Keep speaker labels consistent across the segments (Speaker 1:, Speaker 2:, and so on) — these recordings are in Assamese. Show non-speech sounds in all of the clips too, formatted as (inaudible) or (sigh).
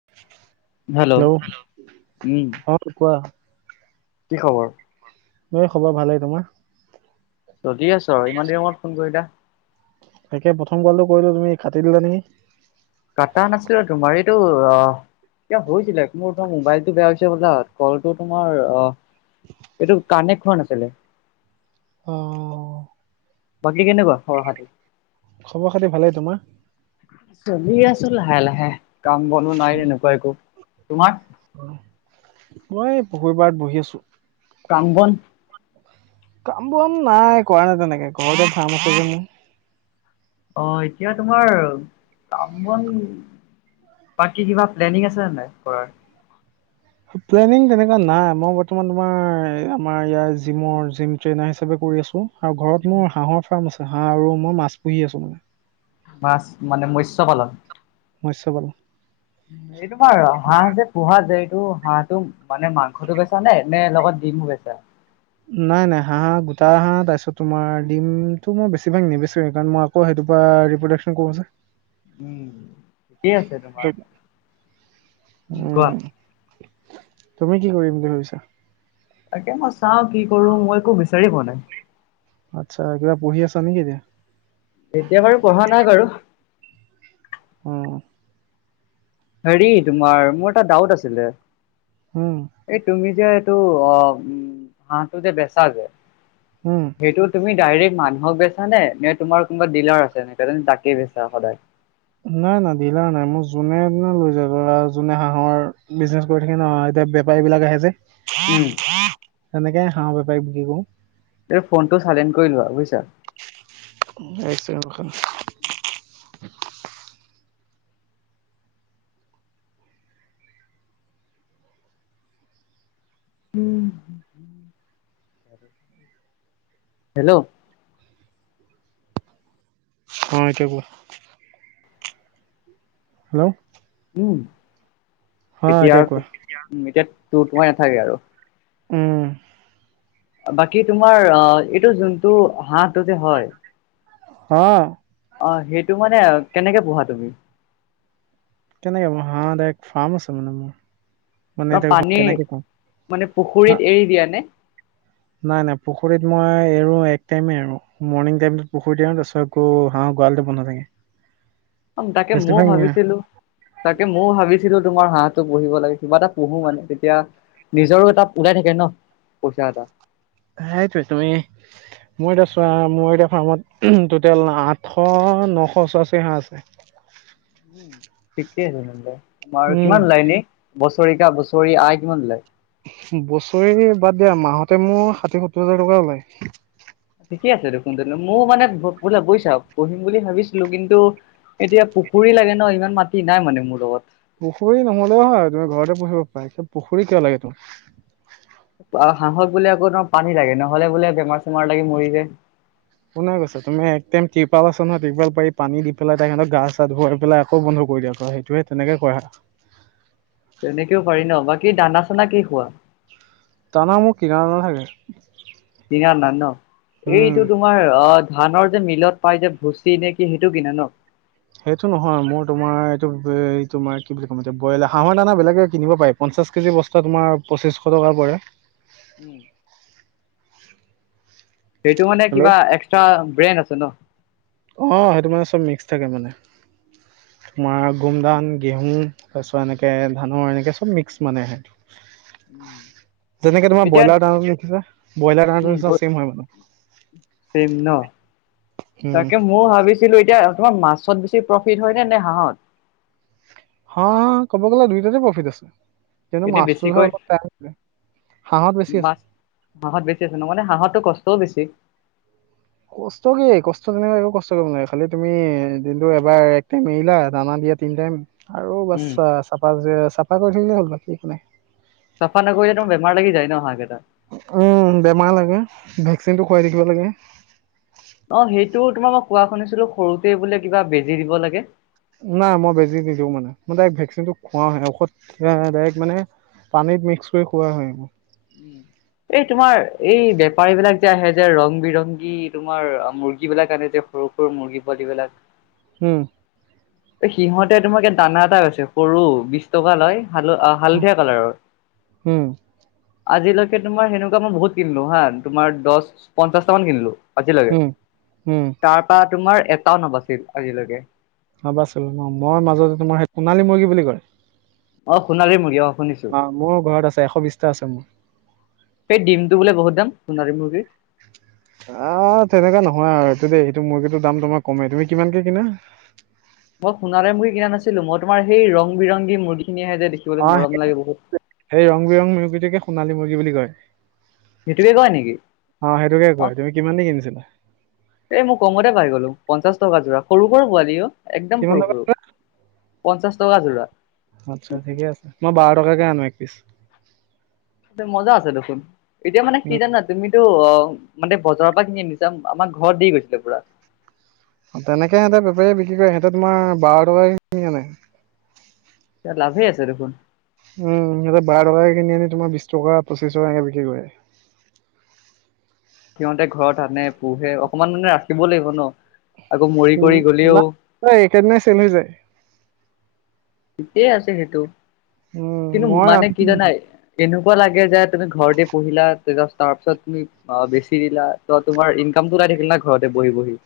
Speaker 1: (inaudible)
Speaker 2: Hello um.
Speaker 1: অ কোৱা।
Speaker 2: কি খবৰ?
Speaker 1: মোৰ খবৰ ভালেই, তোমাৰ?
Speaker 2: ৰধি আছোঁ আৰু ইমান দিনৰ মূৰত ফোন কৰিলা।
Speaker 1: তাকে প্ৰথম কলটো কৰিলো তুমি কাটি দিলা নেকি?
Speaker 2: কাটা নাছিলো তোমাৰ এইটো অ কিবা হৈছিলে মোৰ তোমাৰ মোবাইলটো বেয়া হৈছে বোলা কলটো তোমাৰ অ এইটো কাণেক্ট হোৱা নাছিলে।
Speaker 1: অহ।
Speaker 2: বাকী কেনেকুৱা খবৰ খাতি?
Speaker 1: খবৰ খাতি ভালেই, তোমাৰ?
Speaker 2: চলি আছো লাহে লাহে কাম বনো নাই এনেকুৱা একো, তোমাৰ?
Speaker 1: অহ, মই এই পুখুৰী পাৰত বহি আছো।
Speaker 2: কাম বন?
Speaker 1: কাম বন নাই কৰা নাই তেনেকে ঘৰতে ফাৰ্ম আছে যে মোৰ।
Speaker 2: অ এতিয়া তোমাৰ কাম বন বাকী কিবা প্লেনিং আছে ন নাই কৰাৰ?
Speaker 1: প্লেনিং তেনেকুৱা নাই মই বৰ্তমান তোমাৰ আমাৰ ইয়াৰ জিমৰ জিম ট্ৰেইনাৰ হিচাপে কৰি আছোঁ। আৰু ঘৰত মোৰ হাঁহৰ ফাৰ্ম আছে হাঁহ আৰু মই মাছ পুহি আছোঁ মানে।
Speaker 2: মাছ মানে মৎস্য পালন।
Speaker 1: মৎস্য পালন।
Speaker 2: এই তোমাৰ হাঁহ যে পোহা যে এইটো হাঁহটো মানে মাংসটো বেচা নে নে লগত ডিমো বেচা
Speaker 1: নাই নাই হাঁহ গোটা হাঁহ তাৰপিছত তোমাৰ ডিমটো মই বেছিভাগ নেবেচুৱে কাৰণ মই আকৌ সেটোপা ৰিপ্ৰডাকচন কৰো যে
Speaker 2: উম কি আছে তোমাৰ উম কোৱা
Speaker 1: উম তুমি কি কৰিম বুলি ভাবিছা
Speaker 2: তাকে মই চাওঁ কি কৰো মই একো বিচাৰিয়ে পোৱা নাই
Speaker 1: আচ্ছা কিবা পঢ়ি আছা নেকি এতিয়া
Speaker 2: এতিয়া বাৰু পঢ়া নাই বাৰু
Speaker 1: অঁ
Speaker 2: হেৰি তোমাৰ মোৰ এটা ডাউট আছিলে
Speaker 1: উম
Speaker 2: এই তুমি যে এইটো অ উম হাঁহটো যে বেচা যে
Speaker 1: উম
Speaker 2: সেইটো তুমি ডাইৰেক্ট মানুহক বেছা নে নে তোমাৰ কোনোবা ডিলাৰ আছে ন ত তাকে বেচা সদায়
Speaker 1: নাই নাই ডিলাৰ নাই মোৰ যোনে তোনে লৈ যায় যোনে হাঁহৰ বিজনেচ কৰি থাকে ন এতিয়া বেপাৰী বিলাক আহে যে
Speaker 2: উম
Speaker 1: সেনেকে হাঁহ বেপাৰীক বিকি কও
Speaker 2: এ ফনটো চাইলেণ্ট কৰি লোৱা বুইছা
Speaker 1: এক চেকেণ্ড ৰখা
Speaker 2: হেল্ল'
Speaker 1: অ এতিয়া কোৱা হেল্ল'
Speaker 2: উম
Speaker 1: অ
Speaker 2: এতিয়া তো
Speaker 1: কোৱা
Speaker 2: এতিয়া তোৰ তোৰাই নাথাকে আৰু
Speaker 1: উম
Speaker 2: বাকী তোমাৰ অ এইটো যোনটো হাহঁটো যে হয়
Speaker 1: হঅ
Speaker 2: অ সেইটো মানে কেনেকে পোহা তুমি
Speaker 1: কেনেকে পোহা ডাইৰেক্ট ফাৰ্ম আছে মানে মোৰ মানে
Speaker 2: বা
Speaker 1: এতিয়া
Speaker 2: পানী
Speaker 1: কেনেকে কম
Speaker 2: মানে
Speaker 1: না-
Speaker 2: পুখুৰীত এৰি দিয়া নে
Speaker 1: নাই নাই পুখুৰীত মই এৰো এক টাইমে এৰো মৰ্ণিং টাইমত পুখুৰীত এৰো তাৰ পিছত আকৌ হাঁহ গৰালতে বন্ধা থাকে
Speaker 2: তাকে ময়ও
Speaker 1: বেছিভাগ নিয়া।
Speaker 2: ভাবিছিলোঁ তাকে ময়ো ভাবিছিলো তোমাৰ হাঁহটো পুহিব লাগে কিবা এটা পুহো মানে তেতিয়া নিজৰো এটা ওলাই থাকে ন পইচা এটা
Speaker 1: সেইটোৱে তুমি মই এতিয়া চোৱা মোৰ এতিয়া ফাৰ্মত টোটেল আঠশ নশ ওচৰা ওচৰি হাঁহ আছে
Speaker 2: ঠিকে আছে তেন্তে তোমাৰ
Speaker 1: উম,
Speaker 2: কিমান ওলাই এনে বছেৰিকা বছৰি আই কিমান ওলাই
Speaker 1: বছৰি বাদ দিয়া মাহতে মোৰ ষাঠি সত্তৰ হাজাৰ টকা ওলায়
Speaker 2: ঠিকে আছে দেখোন তনো ময় মানে বলা বৈ চাওক পোহিম বুলি ভাবিছিলোঁ কিন্তু এতিয়া পুখুৰী লাগে ন ইমান মাটি নাই মানে মোৰ লগত
Speaker 1: পুখুৰী নহ'লেও হয় তুমি ঘৰতে পুহিব পাৰা পুখুৰী কিয় লাগে তোমাৰ
Speaker 2: আ হাঁহক বোলে আকৌ তোমাৰ পানী লাগে নহ'লে বোলে বেমাৰ চেমাৰ লাগি মৰি যায়
Speaker 1: কোনে কৈছে তুমি একটাইম তিৰপাল আছে নহয় তিৰপাল পাৰি পানী দি পেলাই তাহাতক গা চা ধুৱাই পেলাই আকৌ বন্ধ কৰি দিয়া সেটোৱে তেনেকে কৰা
Speaker 2: তেনেকেও পাৰি ন' বাকী দানা-চানা কি খোৱা?
Speaker 1: দানা মোৰ কিনা দানা থাকে।
Speaker 2: কিনা দানা ন'
Speaker 1: উম।
Speaker 2: এইটো তোমাৰ অ' ধানৰ যে মিলত পাই যে ভুচি নে কি সেইটো কিনা ন'?
Speaker 1: সেইটো নহয় মোৰ তোমাৰ এইটো তোমাৰ কি বুলি ক'ম এতিয়া বইল হাঁহৰ দানা বেলেগে কিনিব পাই। পঞ্চাছ কেজি বস্তা তোমাৰ পঁচিছশ টকা পৰে।
Speaker 2: উম।
Speaker 1: (inaudible)
Speaker 2: সেইটো মানে
Speaker 1: হেল্ল'
Speaker 2: কিবা এক্সট্ৰা ব্ৰেণ্ড আছে ন'?
Speaker 1: অ', সেইটো মানে চব মিক্স থাকে মানে তোমাৰ গুমধান গেহু তাৰপিছত এনেকে ধানৰ এনেকে চব মিক্স মানে। যেনেকে তোমাৰ
Speaker 2: এতিয়া
Speaker 1: ব্ৰইলাৰ দানাটো মিক্স আছে, ব্ৰইলাৰ দানাৰ নিচনা চছেম হয় মানে।
Speaker 2: ছেম ন'
Speaker 1: উম,
Speaker 2: তাকে মোও ভাবি ছিলো এতিয়া তোমাৰ মাছত বেছি প্ৰফিট হয়নে নে হাঁহত?
Speaker 1: হ, ক'ব গ'লে দুইটাতে প্ৰফিট আছে। কিন্তু
Speaker 2: এনে
Speaker 1: মাছটো ধৰ
Speaker 2: বেছিকৈ
Speaker 1: অলপ (unintelligible) হাঁহত বেছি আছে।
Speaker 2: মাছ হাঁহত বেছিছে ন' মানে হাঁহটো কষ্টও বেছি।
Speaker 1: কষ্ট কি কষ্ট তেনেকুৱা একো কষ্ট কৰিব নালাগে খালি তুমি দিনটো এবাৰ এক টাইম এৰিলা দানা দিয়াত তিন টাইম আৰু বাছ
Speaker 2: উম
Speaker 1: চাফা চাফা কৰি থাকিলে হ'ল বাকী একো নাই।
Speaker 2: চফা নকৰিলে তোমাৰ বেমাৰ লাগি যায় ন' হাঁহ কেইটা?
Speaker 1: উম, বেমাৰ লাগে ভেকচিনটো খুৱাই থাকিব লাগে।
Speaker 2: অ', সেইটো তোমাৰ মই কোৱা শুনিছিলোঁ সৰুতে বোলে কিবা বেজি দিব লাগে।
Speaker 1: নাই মই বেজি দিছো মানে মই ডাইৰেক্ট ভেকচিনটো খুৱওাহে ঔষধ ডাইৰেক্ট মানে পানীত মিক্স কৰি খোৱা হয় মোৰ।
Speaker 2: উম। এই তোমাৰ এই বেপাৰী বিলাক যে আহে যে ৰং বিৰংগী তোমাৰ মুৰ্গী বিলাক আনে যে সৰু সৰু মুৰ্গী পোৱালিবিলাক।
Speaker 1: উম।
Speaker 2: সিহঁতে তোমাৰ ই দানা এটা হৈছে সৰু বিশ টকা লয় হাল আহ হালধীয়া কালাৰৰ।
Speaker 1: উম
Speaker 2: আজিলৈকে তোমাৰ সেনেকুৱা মই বহুত কিনিলো হা তোমাৰ দহ পঞ্চাশটামান কিনিলোঁ। আজিলৈকে
Speaker 1: উম উম
Speaker 2: তাৰপা এটাও নাবাছিল আজিলৈকে।
Speaker 1: নাবাছিল ন' মই মাজতে তোমাৰ সোণালী বুলি কয়।
Speaker 2: অ', সোনালি মুৰ্গী অ'। শুনিছো
Speaker 1: অ', মোৰ ঘৰত আছে এশ বিশটা আছে মোৰ।
Speaker 2: সেই ডিমটো বোলে বহুত দাম সোনাৰী মুৰ্গীৰ।
Speaker 1: আহ তেনেকোৱা নহয় আৰু এইটো দেই মুৰ্গীটোৰ দাম তোমাৰ কমেই, তুমি কিমানকে কিনা?
Speaker 2: মই সোণালি মুৰ্গী কিনা নাছিলো মই তোমাৰ এই ৰং-বিৰংগী মূৰ্গী খিনি আহে যে দে
Speaker 1: অ' ল, সেই ৰং-বিৰংগী মুৰ্গীটোকে সোণালী মুৰ্গী বুলি কয়।
Speaker 2: সেইটোকে কয় নেকি?
Speaker 1: অ', সেইটোকে
Speaker 2: মই
Speaker 1: কয়, তুমি কিমান দি কিনিছিলা?
Speaker 2: এই মই কমতে পাই গ'লো। পঞ্চাশ টকা যোৰা সৰু সৰু পোৱালি অ', একদম
Speaker 1: কিমান
Speaker 2: সৰু সৰু।
Speaker 1: টকা
Speaker 2: পঞ্চাশ টকা যোৰা।
Speaker 1: আচ্ছা ঠিকে আছে, মই বাৰ টকাকৈ আনো এক পিচ।
Speaker 2: এই মজা আছে দেখোন, এতিয়া মানে কি
Speaker 1: উম
Speaker 2: জানা তুমিতো অ, মানে বজাৰৰ পৰা কিনি আনিছে, আমাৰ ঘৰত দি গৈছে পুৰা।
Speaker 1: তেনেকে সহঁতে বেপাৰীয়ে বিক্ৰী কৰে সিহঁতে তোমাৰ বাৰ টকাকে কিনি আনে।
Speaker 2: লাভে আছে দেখোন।
Speaker 1: উম, সিহঁতে বাৰ টকাকে কিনি আনি তোমাৰ বিশ টকা পঁচিশ টকাকে বিক্ৰী কৰে।
Speaker 2: সিহঁতে ঘৰত আনে, পোহে অকমান মানে ৰাখিব লাগিব ন'। আকৌ মৰি কৰি গ'লেও
Speaker 1: নাই চেল হৈ যায়।
Speaker 2: ঠিকে আছে সেইটো,
Speaker 1: উম,
Speaker 2: কিন্তু
Speaker 1: মই
Speaker 2: মানে কি জানাই এনেকুৱা লাগে যে তুমি ঘৰতে পঢ়িলা, তাৰ পিছত তুমি অ', বেছি দিলা তোমাৰ ইনকাম টো উলাই থাকিল না, ঘৰতে বহি- বহি।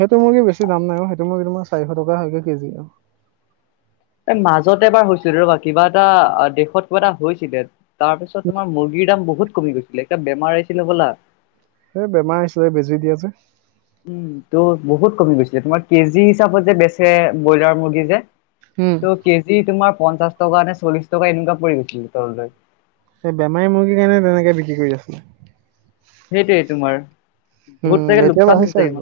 Speaker 1: সেইটো মূৰ্গী বেছি দাম নাই অ, সেইটো মূৰ্গী মই চাৰিশ টকা হৈ গৈ কেজি আৰু।
Speaker 2: মাজতে এবাৰ হৈছিল ৰ'বা। কিবা এটা দেশত কিবা এটা হৈছিলে। তাৰপিছত তোমাৰ মুৰ্গীৰ দাম বহুত কমি গৈছিলে। এটা বেমাৰ আহিছিলে হ'বলা।
Speaker 1: এ বেমাৰ আহিছিলে বেজি দিয়ে যে।
Speaker 2: উম, ত' বহুত কমি গৈছিলে। তোমাৰ কেজি হিচাপত যে বেচে ব্ৰইলাৰ মুৰ্গী যে।
Speaker 1: উম।
Speaker 2: ত' কেজি তোমাৰ পঞ্চাশ টকা নে, চল্লিশ টকা এনেকুৱা পৰি গৈছিল তললৈ।
Speaker 1: এই বেমাৰী মুৰ্গীৰ কাৰণে তেনেকে বিক্ৰী কৰি আছিলে।
Speaker 2: সেইটোৱে তোমাৰ। বহুত
Speaker 1: উম,
Speaker 2: চাগে
Speaker 1: এতিয়া
Speaker 2: লোকচান
Speaker 1: বাঢ়িছে
Speaker 2: হৈছে,
Speaker 1: আকৌ,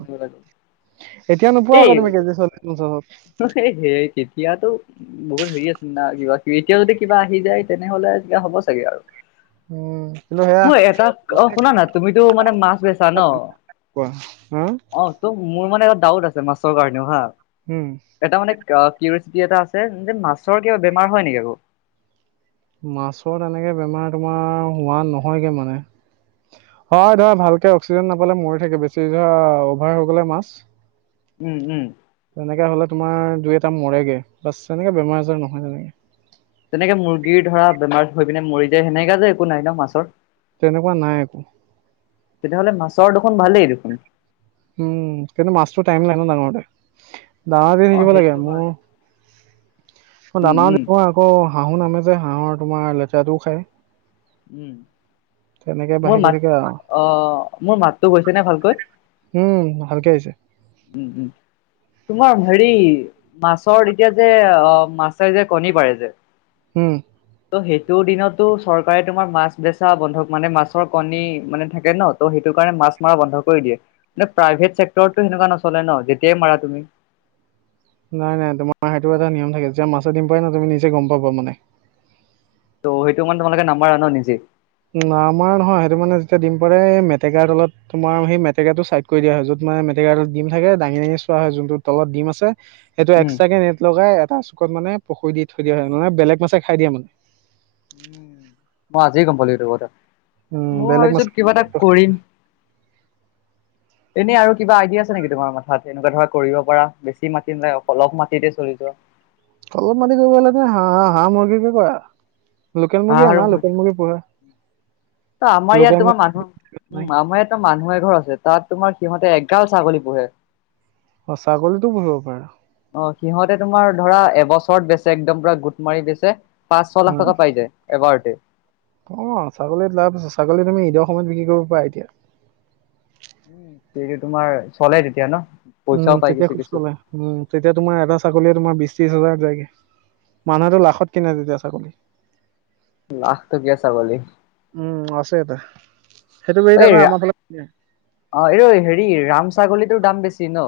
Speaker 1: এতিয়া নোপোৱা আকৌ তুমি কেজি চল্লিশ পঞ্চাশত।
Speaker 2: এই অ' সেই তেতিয়াটো বহুত হেৰি আছে না। কিবা- কিবি এতিয়া যদি কিবা আহি যায়, তেনেহলে কিবা হ'ব চাগে আৰু।
Speaker 1: উম, কিন্তু সেয়া
Speaker 2: মই এটা অ' শুন না। তুমিটো মানে মাছ বেচা ন?
Speaker 1: কোৱা হা
Speaker 2: অ, তোৰ মোৰ মানে এটা ডাউট আছে মাছৰ কাৰণেও হা।
Speaker 1: উম।
Speaker 2: এটা মানে কিউ কি এটা আছে যে, মাছৰ কিবা বেমাৰ হয় নেকি আকৌ?
Speaker 1: মাছৰ তেনেকে বেমাৰ তোমাৰ হোৱা নহয়গৈ মানে। হয় ধৰা, ভালকে অক্সিজেন নাপালে মৰি থাকে, বেছি ধৰা অভাৰ হৈ গ'লে মাছ
Speaker 2: উম, উম।
Speaker 1: তেনেকে হ'লে তোমাৰ দুই এটা মৰেগে বাছ, এনেকে বেমাৰ আজাৰ নহয় তেনেকে।
Speaker 2: তেনেকে মুৰ্গীৰ ধৰা বেমাৰ হৈ পিনে মৰি যায়। সেনেকা যে একো নাই ন' মাছৰ?
Speaker 1: তেনেকুৱা নাই একো।
Speaker 2: তেতিয়াহ'লে মাছৰ দেখোন ভালেই দেখোন।
Speaker 1: উম, কিন্তু মাছটো টাইম লাগ ন' ডাঙৰ হওঁতে দানা দি
Speaker 2: অ
Speaker 1: থাকিব লাগে।
Speaker 2: সেইটো
Speaker 1: মোৰ
Speaker 2: হয়
Speaker 1: মই
Speaker 2: উম
Speaker 1: দানাও
Speaker 2: উম
Speaker 1: দিওঁ, আকৌ হাঁহো আনে যে হাঁহৰ তোমাৰ লেতেৰাটোও খাই।
Speaker 2: উম, মোৰ
Speaker 1: গৈ
Speaker 2: মাত,
Speaker 1: থাকে আৰু
Speaker 2: অ, মোৰ মাতটো গৈছে নে ভালকৈ?
Speaker 1: উম, ভালকে আহিছে।
Speaker 2: উম, উম। তোমাৰ হেৰি মাছৰ এতিয়া যে অ, মাছে যে কণী পাৰে যে
Speaker 1: উম।
Speaker 2: ত' সেইটো দিনতো চৰকাৰে তোমাক মাছ বেচা বন্ধক, মানে মাছৰ কণী মানে থাকে ন ত' সেইটো কাৰণে মাছ মাৰা বন্ধ কৰি দিয়ে। মানে প্ৰাইভেট চেক্টৰতটো সেনেকুৱা নচলে ন যেতিয়াই মাৰা তুমি।
Speaker 1: নাই- নাই তোমাৰ সেইটো এটা নিয়ম থাকে। যেতিয়া মাছে দিম পাৰে ন, তুমি নিজে গম পাবা মানে।
Speaker 2: ত', সেইটো মানে তোমালোকে নাম্বাৰ আনে নিজে?
Speaker 1: না আমাৰ নহয়, সেইটো মানে যেতিয়া দিম পৰে, এই মেটেকাৰ তলত তোমাৰ সেই মেটেকাটো চাইড কৰি দিয়া হয়। য'ত মানে মেটেকা ডিম থাকে দাঙি-দাঙি চোৱা হয় যোনটো তলত ডিম আছে সেইটো
Speaker 2: উম
Speaker 1: এক্সট্ৰাকে নেট লগাই এটা চুকত মানে পুখুৰি দি থৈ দিয়া হয়, মানে বেলেগ মাছে খাই দিয়ে মানে।
Speaker 2: মই আজি গম পালোঁ এইটো কথা।
Speaker 1: উম,
Speaker 2: মই
Speaker 1: বেলেগ
Speaker 2: ভাবিছোঁ
Speaker 1: মাছে
Speaker 2: কিবা এটা কৰিম। এনেই আৰু কিবা আইডিয়া আছে নেকি তোমাৰ মাঠাত? এনেকুৱা ধৰা কৰিব পাৰা বেছি মাটি নালাগে অলপ মাটিতে চলি যোৱা।
Speaker 1: অলপ মাটিত কৰিব হ'লে তুমি হাঁহ-হাঁহ, মুৰ্গীকে কৰা। লোকেল মুৰ্গী
Speaker 2: হাঁহ আৰু
Speaker 1: আনা, লোকেল
Speaker 2: ন
Speaker 1: মুৰ্গী পোহা।
Speaker 2: ত আমাৰ
Speaker 1: লোকেল
Speaker 2: ইয়াত তোমাৰ
Speaker 1: মুৰ্গী
Speaker 2: মানুহ
Speaker 1: নাই
Speaker 2: উম আমাৰ ইয়াত তাতে মানুহ এঘৰ আছে তাত তোমাৰ সিহঁতে এগাল ছাগলী পোহে।
Speaker 1: অঁ! ছাগলীতো পুহিব পাৰা।
Speaker 2: অঁ! সিহঁতে তোমাৰ ধৰা এবছৰত বেচে একদম পুৰা গোট মাৰি বেচে। পাঁচ, ছয় লাখ টকা পাই যায় এবাৰতে।
Speaker 1: অঁ! ছাগলীত লাভ আছে, ছাগলী তুমি ঈদৰ সময়ত বিক্ৰী কৰিব পাৰা এতিয়া।
Speaker 2: উম! সেইটো তোমাৰ চলে তেতিয়া ন',
Speaker 1: উম,
Speaker 2: পইচাও পাই
Speaker 1: তেতিয়া খুব
Speaker 2: কিছু-কিছু।
Speaker 1: চলে উম! তেতিয়া তোমাৰ এটা ছাগলীয়ে তোমাৰ বিছ, ত্ৰিছ হাজাৰ যায়গে। মানুহেটো লাখত কিনে তেতিয়া ছাগলী।
Speaker 2: লাখ টকীয়া ছাগলী।
Speaker 1: উম, আছে এটা। সেইটো (unintelligible)
Speaker 2: এই
Speaker 1: আকৌ আমাৰ ফালে কোনো নাই।
Speaker 2: অ! এই হেৰি ৰাম ছাগলীটোৰ দাম বেছি ন?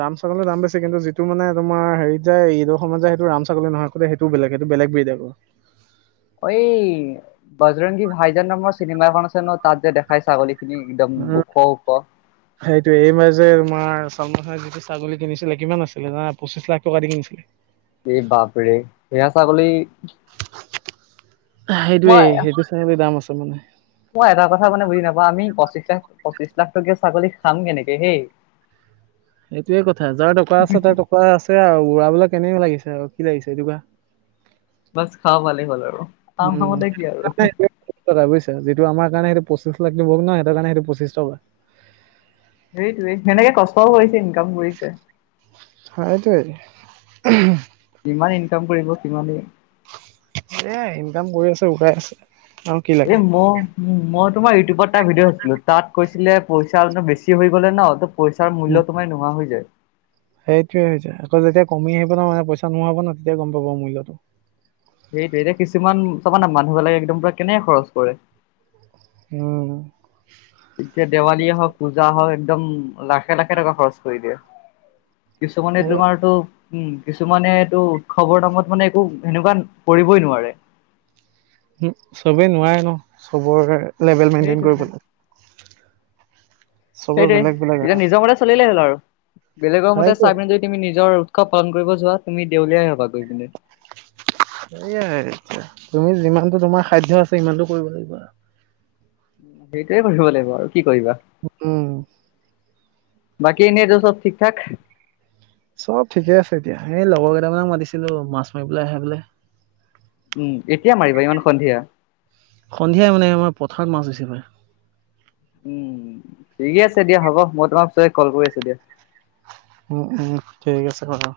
Speaker 1: ৰাম ছাগলী দাম বেছি কিন্তু যিটো মানে তোমাৰ হেৰিত যায় ঈদৰ সময়ত যায় সেইটো ৰাম ছাগলী নহয়। সেইটো বেলেগ, সেইটো বেলগ বিধ আকৌ।
Speaker 2: অ! এই বজৰংগী ভাইজান নামৰ চিনেমা এখন আছে ন' তাত যে দেখাই ছাগলী খিনি একদম ওখ-ওখ।
Speaker 1: সেইটো এই মাজে তোমাৰ চলমান খানে ছাগলী কিনিছিলে কিমান আছিলে জানা, পঁচিশ লাখ টকা দি কিনিছিলে।
Speaker 2: এই বাপৰে সেয়া ছাগলী
Speaker 1: সেইটোৱেই
Speaker 2: মই
Speaker 1: সেইটো ছাগলী দাম আছে মানে।
Speaker 2: মই এটা কথা মানে বুজি নাপাওঁ আমি পঁচিশ লাখ, পঁচিশ লাখ টকীয়া ছাগলী খাম কেনেকে সেই?
Speaker 1: (inaudible) সেইটোৱে কথা যাৰ টকা আছে তাৰ টকা আছে আৰু ওৰাবলে কেনেকে লাগিছে আৰু কি লাগিছে এইটো কোৱা।
Speaker 2: বছ খাব পালেই হ'ল আৰু। আমাৰ
Speaker 1: উম!
Speaker 2: মতে
Speaker 1: (unintelligible)
Speaker 2: কি আৰু
Speaker 1: (unintelligible) কথা বুজিছা যিটো আমাৰ কাৰণে সেইটো পঁছিশ লাখ নিব নহ সিহঁতৰ কাৰণে সেইটো পঁচিছ টকা।
Speaker 2: সেইটোৱেই সেনেকে কষ্টও কৰিছে, ইনকাম কৰিছে।
Speaker 1: সেইটোৱেই। (unintelligible)
Speaker 2: যিমান ইনকাম কৰিব, সিমানেই
Speaker 1: এয়াই ইনকাম কৰি আছে, ওলাই আছে। আৰু কি লাগে
Speaker 2: এই ম উম! মই তোমাৰ ইউটিউবত এটা ভিডিঅ' চাইছিলো তাত কৈছিলে পইচা বেছি হৈ গ'লে ন ত পইচাৰ মূল্য তোমাৰ নোহোৱা হৈ যায়।
Speaker 1: সেইটোৱে হৈছে। আকৌ যেতিয়া কমি আহিব ন, মানে পইচা নোহোৱা হব ন তেতিয়া গম পাব মূল্যটো।
Speaker 2: সেইটো এতিয়া কিছুমান চাবানা মানুহবিলাকে একদম পুৰি কেনেকে খৰচ কৰে।
Speaker 1: উম!
Speaker 2: এতিয়া দেৱালীয়ে হওক, পূজা হওক একদম লাখে-লাখে টকা খৰচ কৰি দিয়ে। কিছুমানে
Speaker 1: এ
Speaker 2: তোমাৰতো উম উ উ, কিছুমানে এইটো উৎসৱৰ নামত মানে একো সেনেকুৱা কৰিবই নোৱাৰে।
Speaker 1: উম চবে নোৱাৰে ন চবৰে লেভেল মেইনটেইন
Speaker 2: সেইটোৱে না
Speaker 1: কৰিবলৈ। চবৰ
Speaker 2: সেইটোৱেই
Speaker 1: বেলেগ বেলেগ
Speaker 2: তেতিয়া
Speaker 1: আহ
Speaker 2: নিজৰ মতে চলিলেই হ'ল আৰু বেলেগৰ মতে
Speaker 1: সেইটোৱে
Speaker 2: চাই পিন তুমি নিজৰ উৎসৱ পালন কৰিব যোৱা তুমি দেউলীয়াই হবা গৈ পিনে।
Speaker 1: টি টাক আহ সেয়াই এয়া তুমি যিমানটো তোমাৰ খাদ্য আছে সিমানটো কৰিব লাগিব আৰু
Speaker 2: সেইটোৱে কৰি থব লাগিব আৰু কি কৰিবা।
Speaker 1: উ উম উম উ উ।
Speaker 2: বাকী এনে যে চব ঠিক ঠাক।
Speaker 1: চব ঠিকে আছে এতিয়া এই লগৰ কেইটামানক মাতিছিলো মাছ মাৰিব পেলাই আহে বোলে।
Speaker 2: উম উ উ, এতিয়া মাৰিবা ইমান সন্ধিয়া।
Speaker 1: সন্ধিয়াই মানে আমাৰ পথাৰত মাছ হৈছে এবাৰ।
Speaker 2: উম উম উ উ, ঠিকে আছে দিয়া হ'ব মই তোমাক ওচৰে কল কৰি আছো দিয়া।
Speaker 1: উম উ উ, ঠিক আছে বাৰু।